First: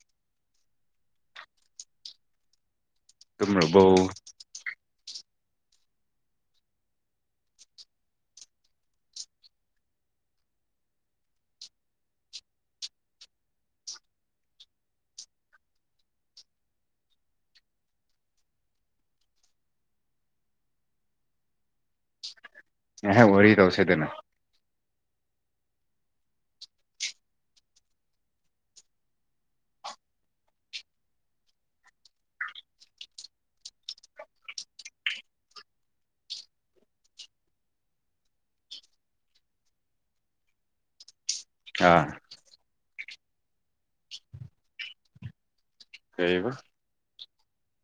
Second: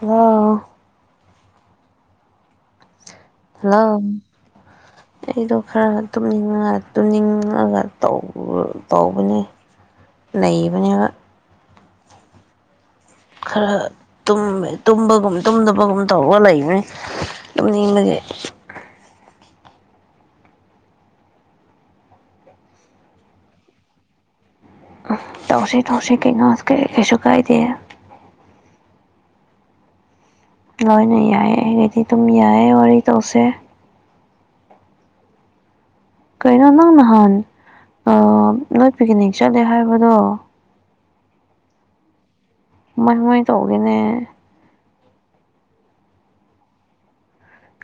hello hello ꯇꯨꯝꯔꯕꯣ [unintelligible] ꯑꯩꯗꯣ ꯈꯔ ꯇꯨꯝꯅꯤꯡꯉ ꯇꯨꯝꯅꯤꯡꯉꯒ ꯇꯧꯔꯥ ꯇꯧꯕꯅꯦ ꯅꯩꯕꯅꯦꯕ ꯈꯔ ꯇꯨꯝꯃꯦ ꯇꯨꯝꯕꯒꯨꯝ ꯇꯨꯝꯗꯕꯒꯨꯝ ꯇꯧꯔꯒ ꯂꯩꯕꯅꯦ ꯇꯨꯝꯅꯤꯡꯕꯒꯤ ꯉꯥꯏꯍꯥꯛ ꯋꯥꯔꯤ ꯇꯧꯁꯦꯗꯅ ꯎꯝ ꯇꯧꯁꯤ ꯇꯧꯁꯤ ꯀꯩꯩꯅꯣ ꯀꯩ ꯀꯩꯁꯨ ꯀꯥꯏꯗꯦ ꯂꯣꯏꯅ ꯌꯥꯏꯌꯦ ꯑꯩꯅꯗꯤ ꯗꯨꯝ ꯌꯥꯏꯌꯦ ꯋꯥꯔꯤ ꯇꯧꯁꯦ ꯀꯩꯅꯣ ꯅꯪ ꯅꯍꯥꯟ ꯑꯥ ꯅꯣꯏ ꯄꯤꯛꯅꯤꯛ ꯆꯠꯂꯦ ꯍꯥꯏꯕꯗꯣ ꯑꯥ ꯃꯥꯟ ꯃꯣꯏ ꯇꯧꯒꯦꯅꯦ ꯀꯩꯕ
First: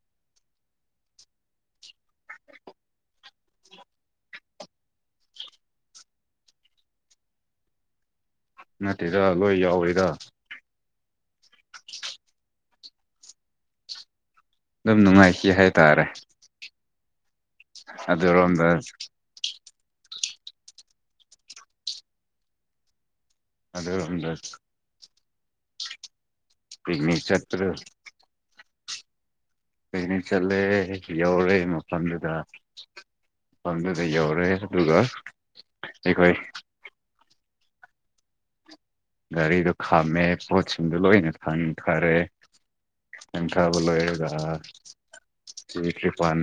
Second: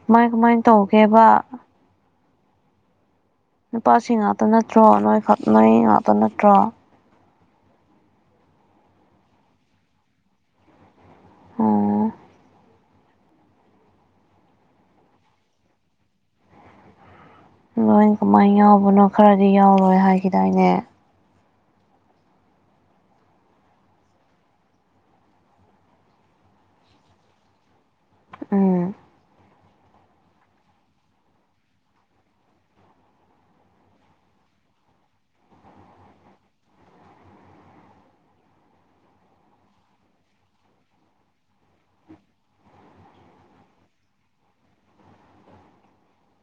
ꯀꯃꯥꯏ ꯀꯃꯥꯏꯟ ꯇꯧꯒꯦꯕ ꯅꯨꯄꯥꯁꯤ ꯉꯥꯛꯇ ꯅꯠꯇ꯭ꯔꯣ ꯅꯣꯏ ꯈꯛ ꯅꯣꯏ ꯉꯥꯛꯇ ꯅꯠꯇ꯭ꯔꯣ ꯅꯠꯇꯦꯗ ꯂꯣꯏ ꯌꯥꯎꯔꯤꯗ ꯑꯣ ꯗꯨꯝ ꯅꯨꯡꯉꯥꯏꯈꯤ ꯍꯥꯏꯇꯥꯔꯦ ꯀꯥꯃꯥꯏꯟ ꯀꯃꯥꯏꯟ ꯑꯗꯨꯔꯣꯝꯗ ꯌꯥꯎꯕꯅꯣ ꯈꯔꯗꯤ ꯌꯥꯎꯔꯣꯏ ꯍꯥꯏꯈꯤꯗꯥꯏꯅꯦ ꯑꯗꯣ ꯅꯨꯃꯤꯗꯣ ꯄꯤꯛꯅꯤꯛ ꯆꯠꯄ ꯗꯣ ꯎꯝ ꯄꯤꯀꯅꯤꯛ ꯆꯠꯂꯦ ꯌꯧꯔꯦ ꯃꯐꯝꯗꯨꯗ ꯃꯐꯝꯗꯨꯗ ꯌꯧꯔꯦ ꯑꯗꯨꯒ ꯑꯩꯈꯣꯏ ꯒꯥꯔꯤꯗꯣ ꯈꯥꯝꯃꯦ ꯄꯣꯠꯁꯤꯡꯗꯣ ꯂꯣꯏꯅ ꯊꯥꯡꯊꯔꯦ ꯊꯪꯊꯕ ꯂꯣꯏꯔꯒ ꯀ꯭ꯔꯤꯄꯥꯟ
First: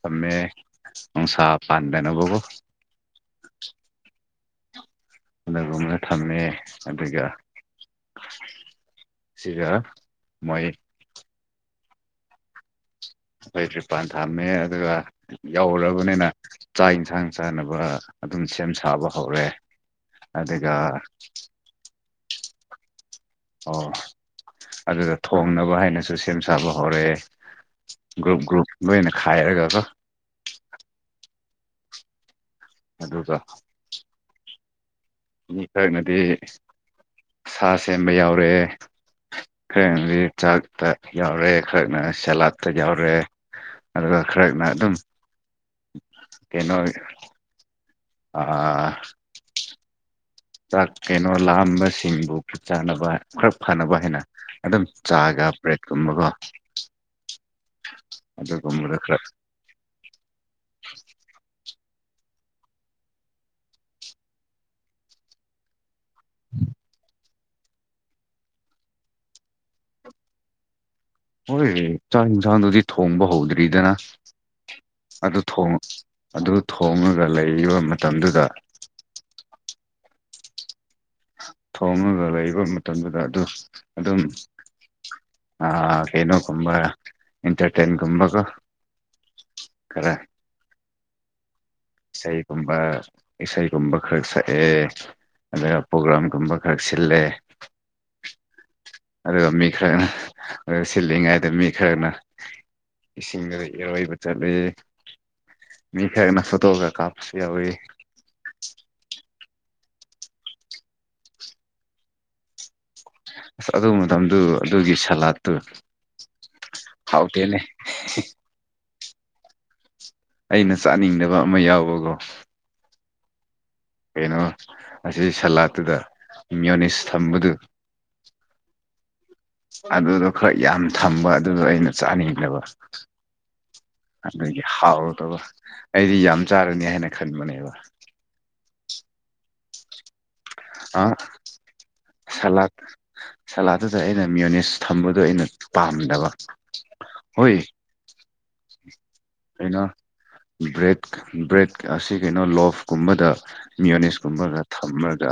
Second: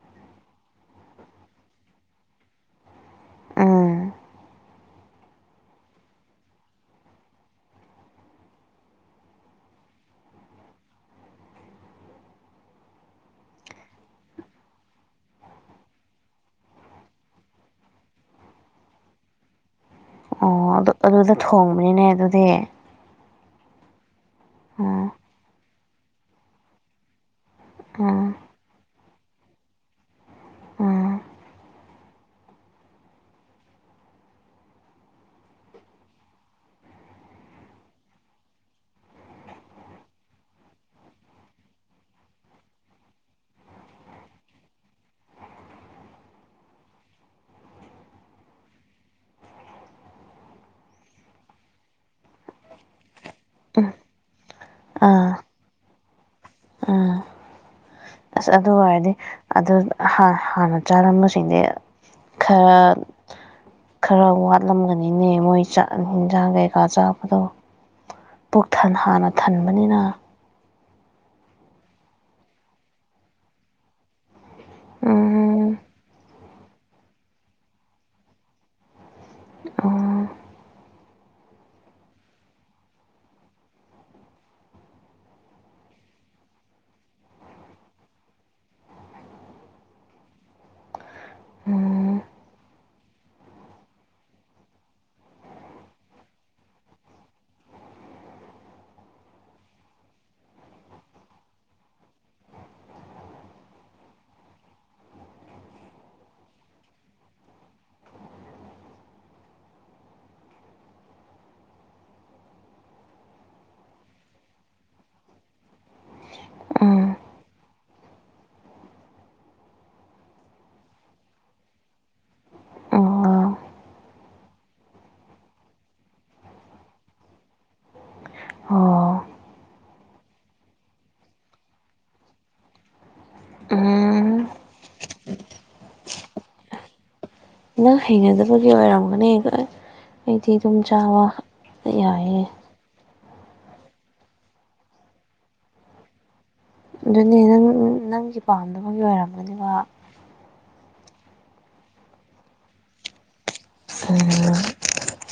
ꯊꯝꯃꯦ ꯅꯨꯡꯁꯥꯥ ꯄꯥꯟꯗꯅꯕ ꯀꯣ ꯎꯝ ꯑꯗꯨꯒꯨꯝꯅ ꯊꯝꯃꯦ ꯑꯗꯨꯒ ꯁꯤꯒ ꯃꯣꯏ ꯑꯩꯈꯣꯏ ꯇ꯭ꯔꯤꯄꯥꯟ ꯊꯝꯃꯦ ꯑꯗꯨꯒ ꯌꯧꯔꯕꯅꯦꯅ ꯆꯥꯛ ꯏꯟꯁꯥꯡ ꯆꯥꯅꯕ ꯑꯗꯨꯝ ꯁꯦꯝ ꯁꯥꯕ ꯍꯧꯔꯦ ꯑꯣ ꯑꯗꯨꯒ ꯑꯗꯨ ꯑꯗꯨꯗ ꯊꯣꯡꯕꯅꯤꯅꯦ ꯑꯗꯨꯗꯤ ꯑꯣ ꯎꯝ ꯑꯗꯨꯗ ꯊꯣꯡꯅꯕ ꯍꯥꯏꯅꯁꯨ ꯁꯦꯝ ꯁꯥꯕ ꯍꯧꯔꯦ ꯎꯝ ꯒ꯭ꯔꯨꯞ ꯒ꯭ꯔꯨꯞ ꯂꯣꯏꯅ ꯈꯥꯏꯔꯒꯀꯣ ꯎꯝ ꯑꯗꯨꯒ ꯃꯤ ꯈꯔꯅꯗꯤ ꯁꯥ ꯁꯦꯝꯕ ꯌꯥꯎꯔꯦ ꯈꯔꯅꯗꯤ ꯆꯥꯛꯇ ꯌꯥꯎꯔꯦ ꯈꯔꯅ ꯁꯦꯂꯥꯠꯇ ꯌꯥꯎꯔꯦ ꯑꯗꯨꯒ ꯈ꯭ꯔꯥꯅ ꯑꯗꯨꯝ ꯀꯩꯅꯣ ꯑꯥ ꯆꯥꯛ ꯀꯩꯅꯣ ꯂꯥꯝꯕꯁꯤꯡꯕꯨ ꯈꯨꯠ ꯆꯥꯅꯕ ꯈꯔ ꯐꯅꯕ ꯍꯥꯏꯅ ꯑꯗꯨꯝ ꯆꯥꯒ ꯕ꯭ꯔꯦꯗꯀꯨꯝꯕꯀꯣ ꯑ ꯑꯁ ꯑꯗꯨ ꯑꯗꯨꯒꯨꯝꯕꯗ ꯑꯣꯏꯔꯗꯤ ꯈꯔ ꯑꯗꯨ ꯍꯥ ꯍꯥꯟꯅ ꯆꯥꯔꯝꯕꯁꯤꯡꯗꯤ ꯈꯔ ꯈꯔ ꯋꯥꯠꯂꯝꯒꯅꯤꯅꯦ ꯃꯣꯏ ꯆꯥꯛ ꯍꯤꯟꯖꯥꯡ ꯀꯩꯀꯥ ꯆꯥꯕꯗꯣ ꯄꯨꯛꯊꯟ ꯍꯥꯟꯅ ꯊꯟꯕꯅꯤꯅ ꯍꯣꯏ ꯆꯥꯛ ꯍꯤꯟꯁꯥꯡꯗꯨꯗꯤ ꯊꯣꯡꯕ ꯍꯧꯗ꯭ꯔꯤꯗꯅ ꯑꯗꯨ ꯊꯣꯡ ꯎꯝ ꯑꯗꯨ ꯊꯣꯡꯉꯒ ꯂꯩꯕ ꯃꯇꯝꯗꯨꯗ ꯑꯣ ꯊꯣꯡꯉꯒ ꯂꯩꯕ ꯃꯇꯝꯗꯨꯗ ꯑꯗꯨ ꯑꯗꯨꯝ ꯑ ꯀꯩꯅꯣ ꯒꯨꯝꯕ ꯏꯟꯇꯔꯇꯦꯟ ꯒꯨꯝꯕꯥꯀꯣ ꯈꯔ ꯎꯝ ꯏꯁꯩꯒꯨꯝꯕ ꯏꯁꯩꯒꯨꯝꯕ ꯈꯔ ꯁꯛꯑꯦ ꯑꯗꯨꯒ ꯄꯣꯒ꯭ꯔꯥꯝꯒꯨꯝꯕ ꯈꯔ ꯁꯤꯜꯂꯦ ꯑꯗꯨꯒ ꯃꯤ ꯈꯔꯅ ꯁꯤꯜꯂꯤꯉꯩꯗ ꯃꯤ ꯈꯔꯅ ꯏꯁꯤꯡꯗꯒ ꯏꯔꯣꯏꯕ ꯆꯠꯂꯦ ꯃꯤ ꯈꯔꯅ ꯐꯣꯇꯣ ꯒꯥ ꯀꯞꯄꯁꯨ ꯌꯥꯎꯋꯦ ꯑꯁ ꯑꯗꯨ ꯃꯇꯝꯗꯨ ꯑꯗꯨꯒꯤ ꯁꯂꯥꯠꯇꯨ ꯍꯥꯎꯇꯦꯅꯦ ꯑꯩꯅ ꯆꯥꯅꯤꯡꯗꯕ ꯑꯃ ꯌꯥꯎꯕꯀꯣ ꯎꯝ ꯑꯣ ꯀꯩꯅꯣ ꯑꯁꯤ ꯁꯂꯥꯠꯇꯨꯗ ꯃ꯭ꯌꯣꯅꯤꯁ ꯊꯝꯕꯗꯨ ꯍꯣ ꯑꯗꯨꯗꯣ ꯈꯔ ꯌꯥꯝ ꯊꯝꯕ ꯑꯗꯨꯗꯣ ꯑꯩꯅ ꯆꯥꯅꯤꯡꯗꯕ ꯎ ꯍꯝ ꯑꯗꯨꯒꯤ ꯍꯥꯎꯇꯕ ꯑꯩꯗꯤ ꯌꯥꯝ ꯆꯥꯔꯅꯤ ꯍꯥꯏꯅ ꯈꯟꯕꯅꯦ ꯅꯪ ꯍꯩꯅꯗꯕꯒꯤ ꯑꯣꯏꯔꯝꯒꯅꯤꯕ ꯑꯩꯗꯤ ꯑꯗꯨꯝ ꯆꯥꯕ ꯌꯥꯏꯌꯦ ꯑꯞ ꯁꯂꯥꯗꯨꯗ ꯑꯩꯅ ꯃꯤꯌꯣꯅꯤꯁ ꯊꯝꯕꯗꯣ ꯑꯩꯅ ꯄꯥꯝꯗꯕ ꯑꯗꯨꯅꯦ ꯍꯣꯏ ꯅꯪ ꯅꯪꯒꯤ ꯄꯥꯝꯗꯕꯒꯤ ꯑꯣꯏꯔꯝꯒꯅꯤꯕ ꯕ꯭ꯔꯦꯠ ꯕ꯭ꯔꯦꯠ ꯑꯁꯤ ꯀꯩꯅꯣ ꯂꯣꯞꯀꯨꯝꯕꯗ ꯃꯤꯌꯣꯅꯤꯁꯀꯨꯝꯕꯒ ꯊ ꯑꯃꯒ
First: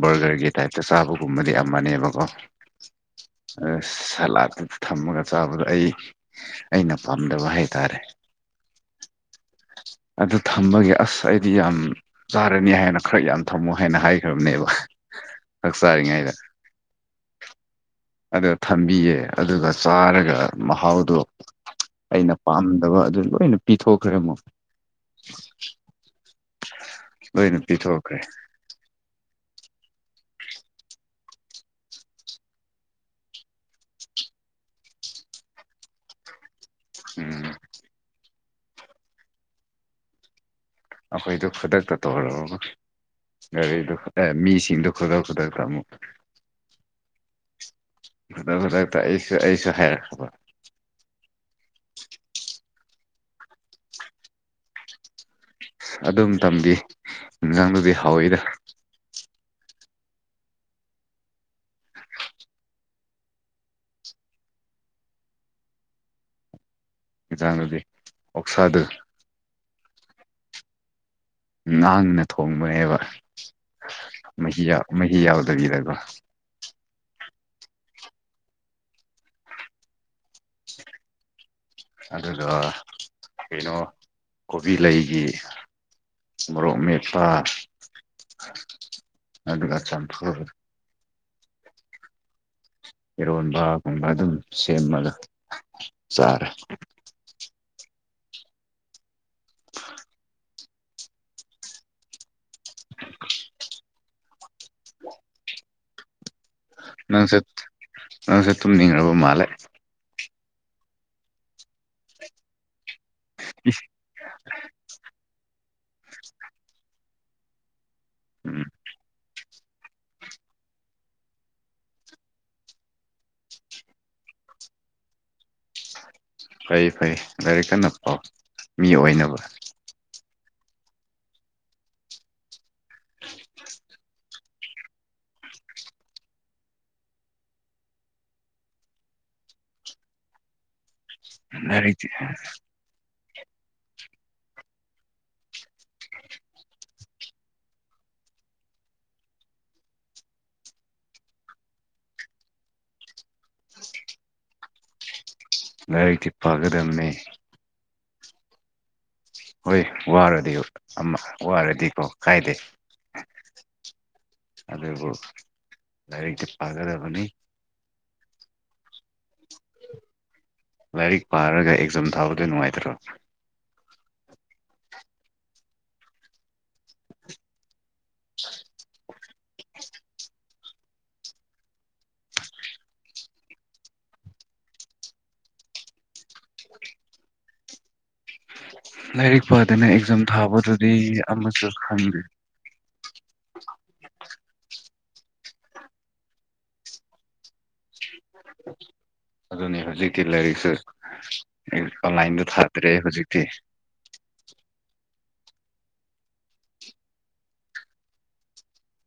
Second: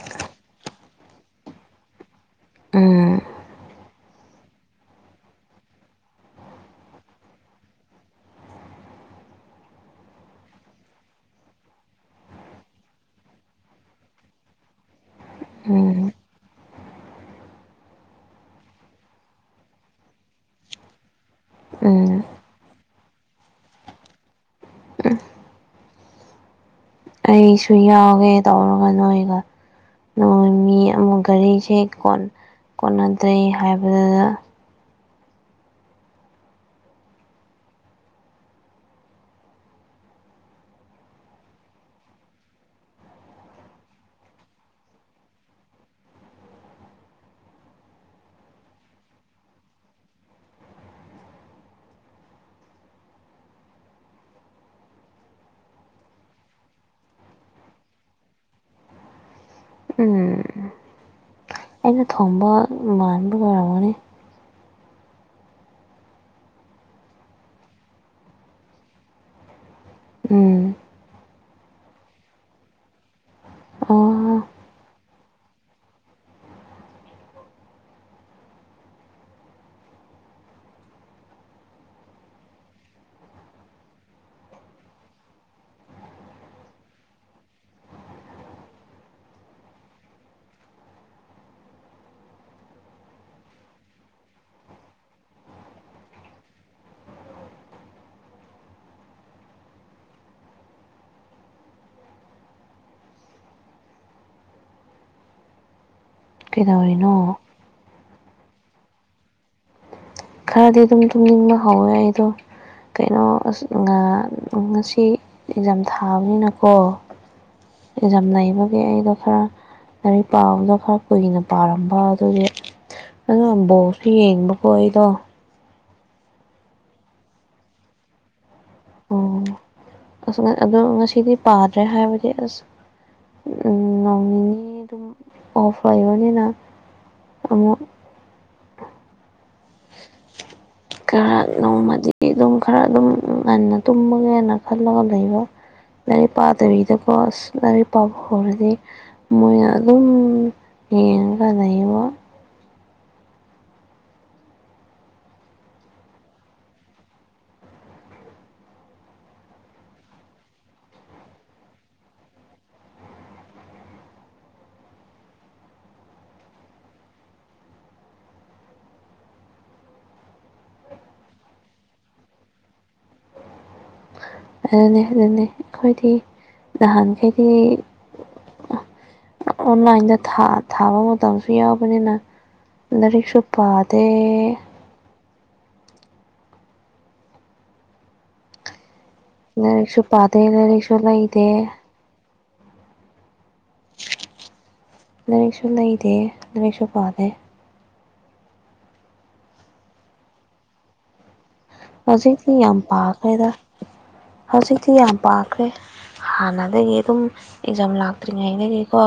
ꯕꯒ꯭ꯔꯒꯤ ꯇꯥꯏꯞꯇ ꯆꯥꯕꯒꯨꯝꯕꯗꯤ ꯑꯃꯅꯦꯕꯀꯣ ꯎꯝ ꯑ ꯁꯂꯥꯠꯇ ꯊꯝꯃꯒ ꯆꯥꯕꯗ ꯑꯩ ꯑꯩꯅ ꯄꯥꯝꯗꯕ ꯍꯥꯏꯇꯥꯔꯦ ꯑꯗꯨ ꯊꯝꯕꯒꯤ ꯑꯁ ꯑꯩꯗꯤ ꯌꯥꯝ ꯆꯥꯒ‍꯭ꯔꯅꯤ ꯍꯥꯏꯅ ꯈꯔ ꯌꯥꯝ ꯊꯝꯃꯣ ꯍꯥꯏꯅ ꯍꯥꯏꯈ꯭ꯔꯕꯅꯦꯕ ꯆꯛ ꯎꯝ ꯆꯥꯔꯤꯉꯩꯗ ꯑꯗ ꯊꯝꯕꯤꯌꯦ ꯑꯗꯨꯒ ꯆꯥꯔꯒ ꯃꯍꯥꯎꯗꯣ ꯎꯝ ꯑꯩꯅ ꯄꯥꯝꯗꯕ ꯑꯗꯨ ꯂꯣꯏꯅ ꯄꯤꯊꯣꯛꯈ꯭ꯔꯦ ꯑꯃꯨꯛ ꯂꯣꯏꯅ ꯑꯩꯁꯨ ꯄꯤꯊꯣꯛꯈ꯭ꯔꯦ ꯌꯥꯎꯒꯦ ꯇꯧꯔꯒ ꯅꯣꯏꯒ ꯅ ꯃꯤ ꯃꯤ ꯑꯃꯨꯛ ꯒꯔꯤꯁꯦ ꯀꯣꯟꯅꯗꯦ ꯍꯥꯏꯕꯗꯨꯗ ꯎꯝ ꯑꯩꯈꯣꯏꯗꯨ ꯈꯨꯗꯛꯇ ꯇꯧꯔꯒ ꯒꯥꯔꯤꯗꯨ ꯑꯦ ꯃꯤꯁꯤꯡꯗꯣ ꯈꯨꯗꯛ ꯈꯨꯗꯛꯇꯥ ꯑꯃꯨꯛ ꯈꯨꯗꯛ ꯈꯨꯗꯛꯇ ꯑꯩꯁꯨ ꯑꯩꯁꯨ ꯍꯥꯏꯔꯛꯈ꯭ꯔꯕ ꯑꯗꯨꯝ ꯇꯝꯕꯤ ꯏꯟꯖꯥꯡꯗꯨꯗꯤ ꯍꯥꯎꯋꯤꯗ ꯎꯝ ꯑꯩꯅ ꯊꯣꯡꯕ ꯃꯥꯟꯕꯒ ꯑꯣꯏꯔꯝꯒꯅꯤ ꯏꯖꯥꯡꯗꯨꯗꯤ ꯑꯣꯛꯁꯥꯗꯨ ꯎꯝ ꯅꯥꯡꯅ ꯊꯣꯡꯕꯅꯦꯕ ꯑꯣ ꯃꯍꯤꯌ ꯃꯍꯤ ꯌꯥꯎꯗꯕꯤꯗ ꯒ‌ꯣ [inaudible] ꯑꯗꯨꯒ ꯀꯩꯅꯣ ꯀꯣꯕꯤ ꯂꯩꯒꯤ ꯃ‌ꯣꯔꯣꯛꯃ‌ꯦꯠꯄꯥꯥ ꯑꯗꯨꯒꯥ ꯆꯝꯐꯨꯠ ꯏꯔꯣꯟꯕꯒꯨꯝꯕ ꯑꯗꯨꯝ ꯁꯦꯝꯃꯒ ꯆꯥꯔꯦ [inaudible] [inaudible] ꯀꯩꯗꯧꯔꯤꯅꯣ ꯅꯪꯆꯠ ꯅꯪꯖꯨ ꯇꯨꯝꯅꯤꯡꯉꯕ ꯃꯥꯜꯂ‌ꯦ ꯈꯔꯗꯤ ꯑꯗꯨꯝ ꯇꯨꯝꯅꯤꯡꯕ ꯍꯧꯔꯦ ꯑꯩꯗꯣ ꯀꯩꯅꯣ ꯑꯁ ꯉ ꯉꯁꯤ ꯑꯦꯛꯖꯥꯝ ꯊꯥꯕꯅꯤꯅꯀꯣ ꯑꯦꯛꯖꯝ ꯎꯝ ꯂꯩꯕꯒꯤ ꯑꯩꯗꯣ ꯈꯔ ꯂꯥꯔꯤꯛ ꯄꯥꯕꯗꯣ ꯈꯔ ꯀꯨꯏꯅ ꯄꯥꯔꯝꯕ ꯑꯗꯨꯒꯤ ꯑꯗꯨ ꯑꯝ ꯕꯣꯛꯇꯤ ꯌꯦꯡꯕ ꯀꯣ ꯑꯩꯗꯣ ꯐꯩꯏ ꯐꯩ ꯂꯥꯏꯔꯤꯛ ꯀꯟꯅ ꯄꯥꯎ ꯃꯤ ꯑꯣꯏꯅꯕ ꯑꯣ ꯑꯁ ꯉ ꯑꯗꯣ ꯉꯁꯤꯗꯤ ꯄꯥꯗ꯭ꯔꯦ ꯍꯥꯏꯕꯗꯤ ꯑꯁ ꯅꯣꯡ ꯅꯤꯅꯤ ꯗꯨꯝ ꯑꯣꯐ ꯂꯩꯕꯅꯤꯅ ꯑꯃꯨꯛ ꯈꯔ ꯂꯥꯏꯔꯤꯛꯇꯤ ꯅꯣꯡꯃꯗꯤ ꯑꯗꯨꯝ ꯈꯔ ꯑꯗꯨꯝ ꯉꯟꯅ ꯇꯨꯝꯃꯒꯦꯅ ꯈꯜꯂꯒ ꯂꯩꯕ ꯂꯥꯏꯔꯤꯛ ꯄꯥꯗꯕꯤꯗꯀꯣ ꯑꯁ ꯂꯥꯔꯤꯛ ꯄꯥꯕ ꯍꯧꯔꯗꯤ ꯃꯣꯏꯅ ꯑꯗꯨꯝ ꯌꯦꯡꯉꯒ ꯂꯩꯕ ꯂꯥꯏꯔꯤꯛꯇꯤ ꯄꯒꯗꯝꯅꯦ ꯍꯣꯏ ꯋꯥꯔꯗꯤ ꯑꯃ ꯋꯥꯔꯗꯤꯀꯣ ꯀꯥꯏꯗꯦ ꯑꯗꯨꯕꯨ ꯂꯥꯏꯔꯤꯛꯇꯤ ꯄꯥꯒꯗꯕꯅꯤ [inaudible] ꯂꯥꯏꯔꯤꯛ ꯄꯥꯔꯒ ꯑꯦꯛꯖꯥꯝ ꯊꯥꯕꯗꯣ ꯅꯨꯡꯉꯥꯏꯇ꯭ꯔꯣ ꯑꯗꯨꯅꯦ ꯑꯗꯨꯅꯦ ꯑꯩꯈꯣꯏꯗꯤ ꯅꯍꯥꯟꯈꯩꯗꯤ ꯑꯣ ꯑꯣꯟꯂꯥꯏꯟꯗ ꯊꯥ ꯊꯥꯕ ꯃꯇꯝꯁꯨ ꯌꯥꯎꯕꯅꯤꯅ ꯂꯥꯏꯔꯤꯛꯁꯨ ꯄꯥꯗꯦ ꯂꯥꯏꯔꯤꯛ ꯄꯥꯗꯅ ꯂꯥꯏꯔꯤꯛꯁꯨ ꯑꯦꯛꯖꯥꯝ ꯄꯥꯗꯦ ꯊꯥꯕꯗꯨꯗꯤ ꯂꯥꯏꯔꯤꯛꯁꯨ ꯂꯩꯗꯦ ꯑꯃꯇꯥ ꯈꯪꯗꯦ ꯂꯥꯔꯤꯛꯁꯨ ꯂꯩꯗꯦ ꯂꯥꯔꯤꯛꯁꯨ ꯄꯗꯦ ꯑꯗꯨꯅꯤ ꯍꯧꯖꯤꯛꯇꯤ ꯂꯥꯏꯔꯤꯛꯁꯦ ꯍꯧꯖꯤꯛꯇꯤ ꯌꯥꯝ ꯄꯥꯈ꯭ꯔꯦꯗ ꯍꯧꯖꯤꯛꯇꯤ ꯌꯥꯝ ꯄꯥꯈ꯭ꯔꯦ ꯍꯥꯟꯅꯗꯒꯤ ꯑꯗꯨꯝ ꯑꯦꯛꯖꯥꯝ ꯂꯥꯛꯇ꯭ꯔꯤꯉꯩꯗꯒꯤꯀꯣ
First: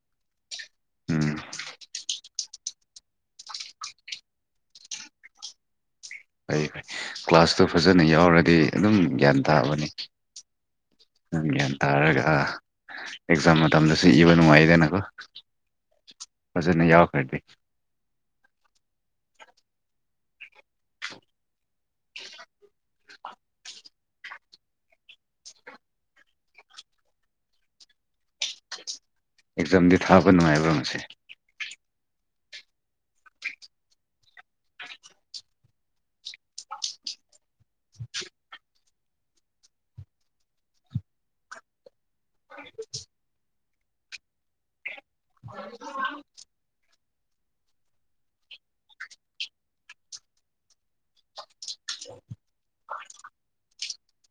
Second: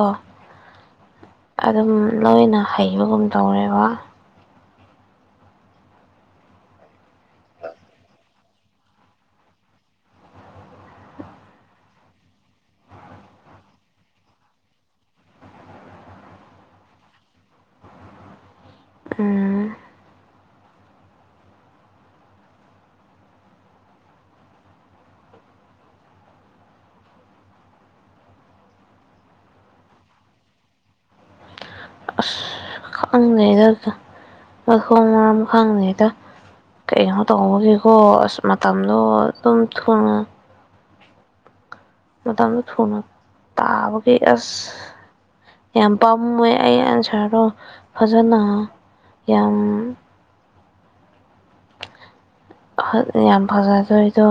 ꯎꯝ ꯑꯗꯨꯝ ꯂꯣꯏꯅ ꯍꯩꯕꯒꯨꯝ ꯇꯧꯔꯦꯕ ꯐꯩꯌꯦ ꯐꯩ ꯀ꯭ꯂꯥꯁꯇꯣ ꯐꯖꯅ ꯌꯥꯎꯔꯗꯤ ꯑꯗꯨꯝ ꯒ꯭ꯌꯥꯟ ꯇꯥꯕꯅꯤ ꯅꯪ ꯒꯌ꯭ꯥꯟ ꯇꯔꯒ ꯑꯦꯛꯖꯥꯝ ꯃꯇꯝꯗꯁꯨ ꯏꯕ ꯅꯨꯡꯉꯥꯏꯗꯅꯀꯣ ꯐꯖꯅ ꯌꯥꯎꯔꯈ꯭ꯔꯗꯤ ꯎꯝ ꯑꯦꯛꯖꯥꯝꯗꯤ ꯊꯥꯕ ꯅꯨꯡꯉꯥꯏꯕ꯭ꯔꯣ ꯉꯁꯤ ꯑꯁ ꯈꯪꯗꯦꯗ ꯃꯥꯊꯣꯡ ꯃꯔꯝ ꯈꯪꯗꯦꯗ ꯀꯩꯅꯣ ꯇꯧꯕꯧꯕꯒꯤꯀꯣ ꯑꯁ ꯃꯇꯝꯗꯣ ꯑꯗꯨꯝ ꯊꯨꯅꯥ ꯃꯇꯝꯗꯨ ꯊꯨꯅ ꯇꯥꯕꯒꯤ ꯑꯁ ꯌꯥꯝ ꯄꯥꯝ ꯃꯨꯏ ꯑꯩ ꯑꯟꯁꯔꯗꯣ ꯐꯖꯅ ꯌꯥꯝ ꯈꯠ ꯌꯥꯝ ꯐꯖꯗꯣꯏꯗꯣ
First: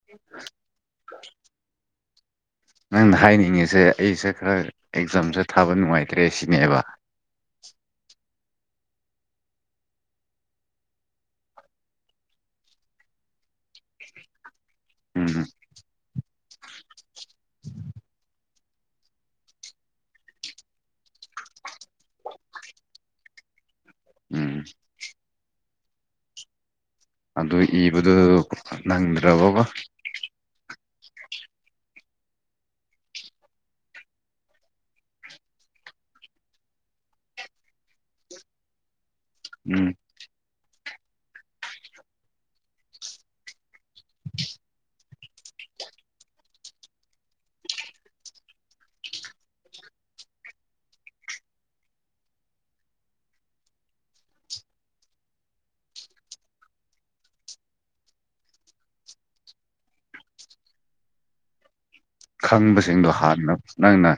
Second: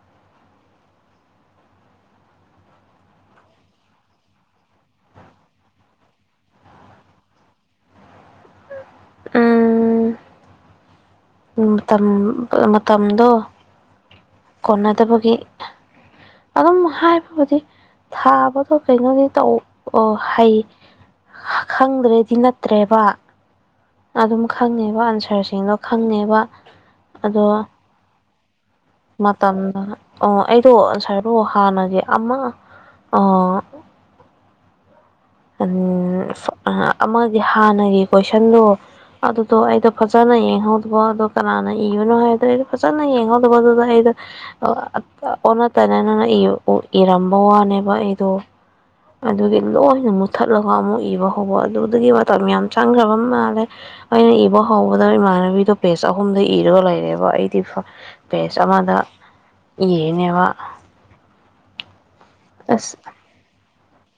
ꯍꯥ ꯅꯪꯅ ꯍꯥꯏꯅꯤꯡꯉꯤꯁꯦ ꯑꯩꯁꯦ ꯈꯔ ꯑꯦꯛꯖꯥꯝꯁꯦ ꯊꯥꯕ ꯅꯨꯡꯉꯥꯏꯇ꯭ꯔꯦ ꯁꯤꯅꯦꯕ ꯎꯝ ꯃꯇꯝ ꯃꯇꯝꯗꯣ ꯀꯣꯟꯅꯗꯕꯒꯤ ꯎꯝ ꯑꯗꯨꯝ ꯍꯥꯏꯕꯕꯨꯗꯤ ꯊꯥꯕ ꯕ ꯀꯩꯅꯣꯗꯤ ꯇꯧ ꯑ ꯍꯩ ꯈꯪꯗ꯭ꯔꯦꯗꯤ ꯅꯠꯇ꯭ꯔꯦꯕ ꯑꯗꯨꯝ ꯎꯝ ꯈꯪꯉꯦꯕ ꯑꯟꯁꯔꯁꯤꯡꯗꯣ ꯈꯪꯉꯦꯕ ꯑꯗꯨꯏ ꯏꯕꯗꯨ ꯅꯪꯗ꯭ꯔꯕꯀꯣ ꯃꯇꯝꯗ ꯑꯣ ꯑꯩꯗꯣ ꯑꯟꯁꯔꯗꯣ ꯍꯥꯟꯅꯒꯤ ꯑꯃ ꯑ ꯑꯃꯒꯤ ꯍꯥꯟꯅꯒꯤ ꯀꯣꯏꯁꯟꯗꯣ ꯑꯗꯨꯗꯣ ꯎꯝ ꯑꯩꯗꯣ ꯐꯖ ꯖꯅ ꯌꯦꯡꯍꯧꯗꯕ ꯑꯗꯨ ꯀꯅꯥꯅ ꯏꯒꯨꯅꯣ ꯍꯥꯏꯗ꯭ꯔꯦꯗꯣ ꯐꯖꯅ ꯌꯦꯡꯍꯧꯗꯕꯗ ꯑꯗꯨꯗꯣ ꯑꯩꯗꯣ ꯑꯣꯟꯅ ꯇꯩꯅꯅꯒ ꯏꯎ ꯎ ꯏꯔꯝꯕ ꯋꯥꯅꯦꯕ ꯑꯩꯗꯣ ꯑꯗꯨꯗꯤ ꯂꯣꯏꯅꯃꯨ ꯊꯠꯂꯒ ꯑꯃꯨꯛ ꯏꯕ ꯍꯧꯕ ꯑꯗꯨꯗꯒꯤ ꯃꯇꯝ ꯌꯥꯝ ꯆꯪꯈ꯭ꯔꯕ ꯃꯥꯜꯂꯦ ꯑꯩꯅ ꯏꯕ ꯍꯥꯎꯕꯗ ꯏꯃꯥꯟꯅꯕꯤꯗꯣ ꯄꯦꯖ ꯑꯍꯨꯝꯗ ꯏꯔꯒ ꯂꯩꯔꯦꯕ ꯑꯩꯗꯤ ꯐ ꯄꯦꯁ ꯑꯃꯗ ꯏꯌꯦꯅꯦꯕ ꯑꯁ ꯈꯪꯕꯁꯤꯡꯗꯣ ꯍꯥꯟꯅ ꯅꯪꯅ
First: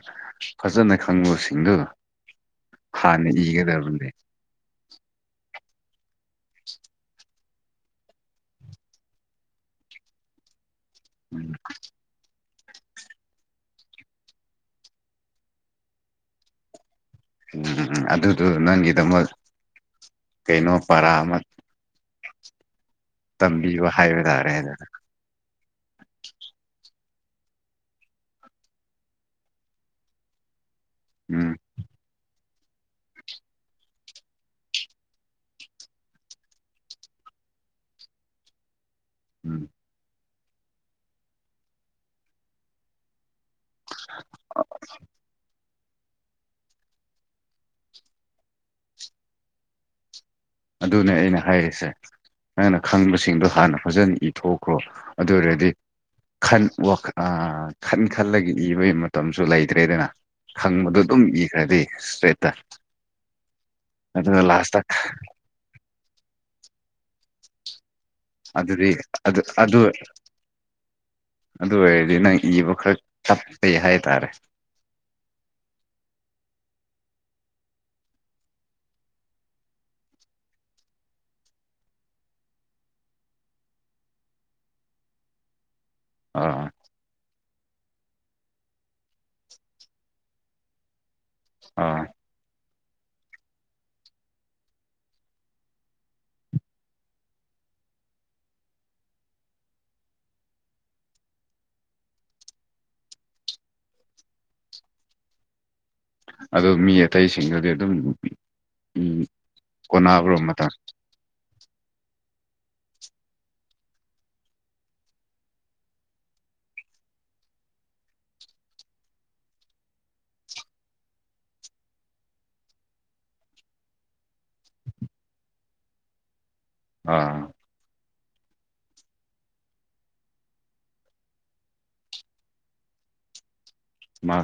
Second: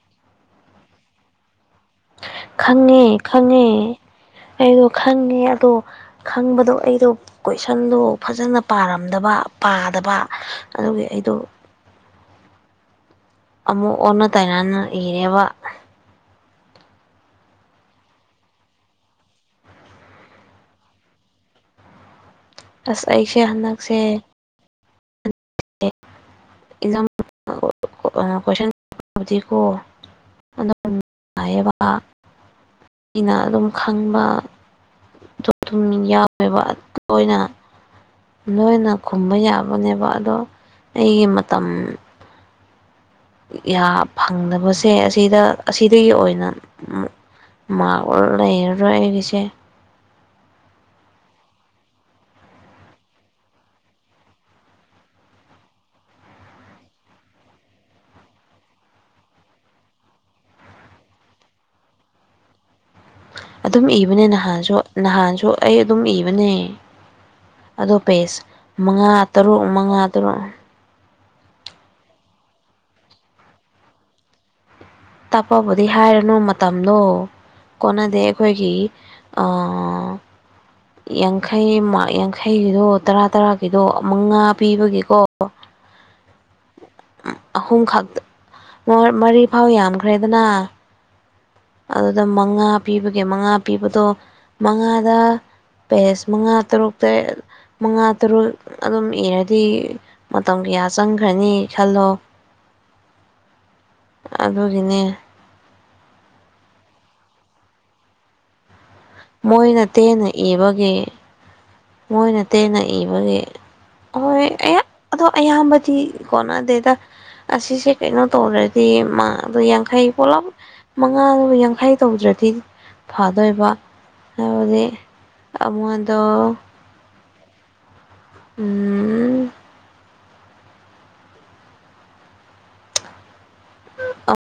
ꯐꯖꯅ ꯈꯪꯕꯁꯤꯡꯗꯨ ꯈꯪꯉꯦ ꯍꯥꯟꯅ ꯈꯪꯉꯦ ꯏꯒꯗꯕꯅꯦ ꯑꯩꯗꯣ ꯈꯪꯉꯦ ꯑꯗꯣ ꯈꯪꯕꯗꯣ ꯑꯩꯗꯣ ꯀꯣꯏꯁꯟꯗꯣ ꯐꯖꯅ ꯄꯥꯔꯝꯗꯕ ꯄꯥꯗꯕ ꯑꯗꯨꯒꯤ ꯑꯩꯗꯣ ꯎꯝ ꯑꯃꯨꯛ ꯑꯣꯟꯅ ꯇꯥꯏꯅꯅ ꯏꯔꯦꯕ ꯎꯝ ꯑꯗꯨꯗꯨ ꯅꯪꯒꯤꯗꯃꯛ ꯀꯩꯅꯣ ꯄꯔꯥ ꯑꯃ ꯑꯁ ꯑꯩ ꯇꯝꯕꯤꯕ ꯍꯥꯏꯕ ꯇꯥꯔꯦꯗ ꯑꯦꯖꯥꯝ ꯀꯣꯏꯁꯟꯕꯨꯗꯤꯀꯣ [inaudible] [unintelligible] ꯑꯩꯅ ꯑꯗꯨꯝ ꯈꯪꯕ [unintelligible] ꯌꯥꯎꯋꯦꯕ ꯂꯣꯏꯅ ꯂꯣꯏꯅ ꯈꯨꯝꯕ ꯎꯝ ꯌꯥꯕꯅꯦꯕ ꯑꯗꯣ ꯑꯩꯒꯤ ꯃꯇꯝ ꯌꯥ ꯐꯪꯗꯕꯁꯦ ꯑꯁꯤꯗ ꯑꯁꯤꯗꯒꯤ ꯑꯣꯏꯅ [unintelligible] ꯂꯩꯔꯔꯣꯏ ꯑꯩꯒꯤꯁꯦ ꯑꯗꯨꯅꯦ ꯑꯩꯅ ꯍꯥꯏꯔꯤꯁꯦ ꯅꯪꯅ ꯈꯪꯕꯁꯤꯡꯗꯣ ꯍꯥꯟꯅ ꯐꯖꯅ ꯏꯊꯣꯛꯈ꯭ꯔꯣ ꯑꯗꯨ ꯑꯣꯏꯔꯗꯤ ꯈꯟ ꯋꯥ ꯑꯥ ꯈꯟ ꯈꯜꯂꯒ ꯏꯕꯒꯤ ꯃꯇꯝꯁꯨ ꯂꯩꯇ꯭ꯔꯦꯗꯅ ꯈꯪꯕꯗꯨ ꯑꯗꯨꯝ ꯏꯈ꯭ꯔꯗꯤ ꯏꯁꯇ꯭ꯔꯦꯠꯇ ꯑꯗꯨꯝ ꯏꯕꯅꯤ ꯑꯗꯨꯒ ꯅꯍꯥꯟꯁꯨ ꯂꯥꯁꯇ ꯅꯍꯥꯟꯁꯨ ꯑꯩ ꯑꯗꯨꯝ ꯏꯕꯅꯤ ꯑꯗꯨ ꯄꯦꯁ ꯑꯗꯨꯗꯤ ꯃꯉꯥ ꯑꯗꯨ ꯇꯔꯨꯛ ꯑꯗꯨ ꯃꯉꯥ ꯇꯔꯨꯛ ꯑꯗꯨ ꯑꯣꯏꯔꯗꯤ ꯅꯪ ꯏꯕ ꯈꯔ ꯆꯞꯄꯦ ꯍꯥꯏꯇꯥꯔꯦ ꯇꯞꯄꯕꯨꯗꯤ ꯍꯥꯏꯔꯅꯨ ꯃꯇꯝꯗꯣ ꯀꯣꯟꯅꯗꯦ ꯑꯩꯈꯣꯏꯒꯤ ꯑꯥ ꯌꯥꯡꯈꯩꯃꯥ ꯌꯥꯡꯈꯩꯒꯤꯗꯣ ꯇꯔꯥ ꯇꯔꯥꯒꯤꯗꯣ ꯃꯉꯥ ꯄꯤꯕꯒꯤꯀꯣ ꯑꯥ ꯑꯍꯨꯝ ꯈꯛ [unintelligible] ꯃꯔꯤ ꯐꯥꯎ ꯌꯥꯝꯈ꯭ꯔꯦꯗꯅ ꯑꯥ ꯑꯗꯨꯗ ꯃꯉꯥ ꯄꯤꯕꯒꯤ ꯃꯉꯥ ꯄꯤꯕꯗꯣ ꯃꯉꯥꯗ ꯄꯦꯁ ꯃꯉꯥ ꯇꯔꯨꯛ ꯇꯔꯦꯠ ꯃꯉꯥ ꯇꯔꯨꯛ ꯑꯗꯨꯝ ꯏꯔꯗꯤ ꯃꯇꯝ ꯀꯌꯥ ꯆꯪꯈ꯭ꯔꯅꯤ ꯈꯜꯂꯣ [inaudible] ꯑꯗꯨꯒꯤꯅꯦ ꯑꯗꯨ ꯃꯤ ꯑꯇꯩꯁꯤꯡꯗꯨꯗꯤ ꯑꯗꯨꯝ ꯎꯝ ꯃꯣꯏꯅ ꯇꯦꯟꯅ ꯀꯣꯟꯅꯕ꯭ꯔꯣ ꯃꯇꯝ ꯏꯕꯒꯤ ꯃꯣꯏꯅ ꯇꯦꯟꯅ ꯏꯕꯒꯤ ꯍꯣꯏ [unintelligible] ꯑꯗꯣ ꯑꯌꯥꯝꯕꯗꯤ ꯀꯣꯟꯅꯗꯦꯗ ꯑꯁꯤꯁꯦ ꯀꯩꯅꯣ ꯇꯧꯔꯗꯤ ꯃꯥ ꯑꯗꯨ ꯌꯥꯡꯈꯩ ꯄꯨꯂꯞ ꯃꯉꯥꯗꯨ ꯌꯥꯡꯈꯩ ꯇꯧꯗ꯭ꯔꯗꯤ ꯐꯗꯣꯏꯕ ꯍꯥꯏꯕꯗꯤ ꯑꯃꯗꯨ ꯑꯥ ꯎꯝ ꯃꯥ [unintelligible]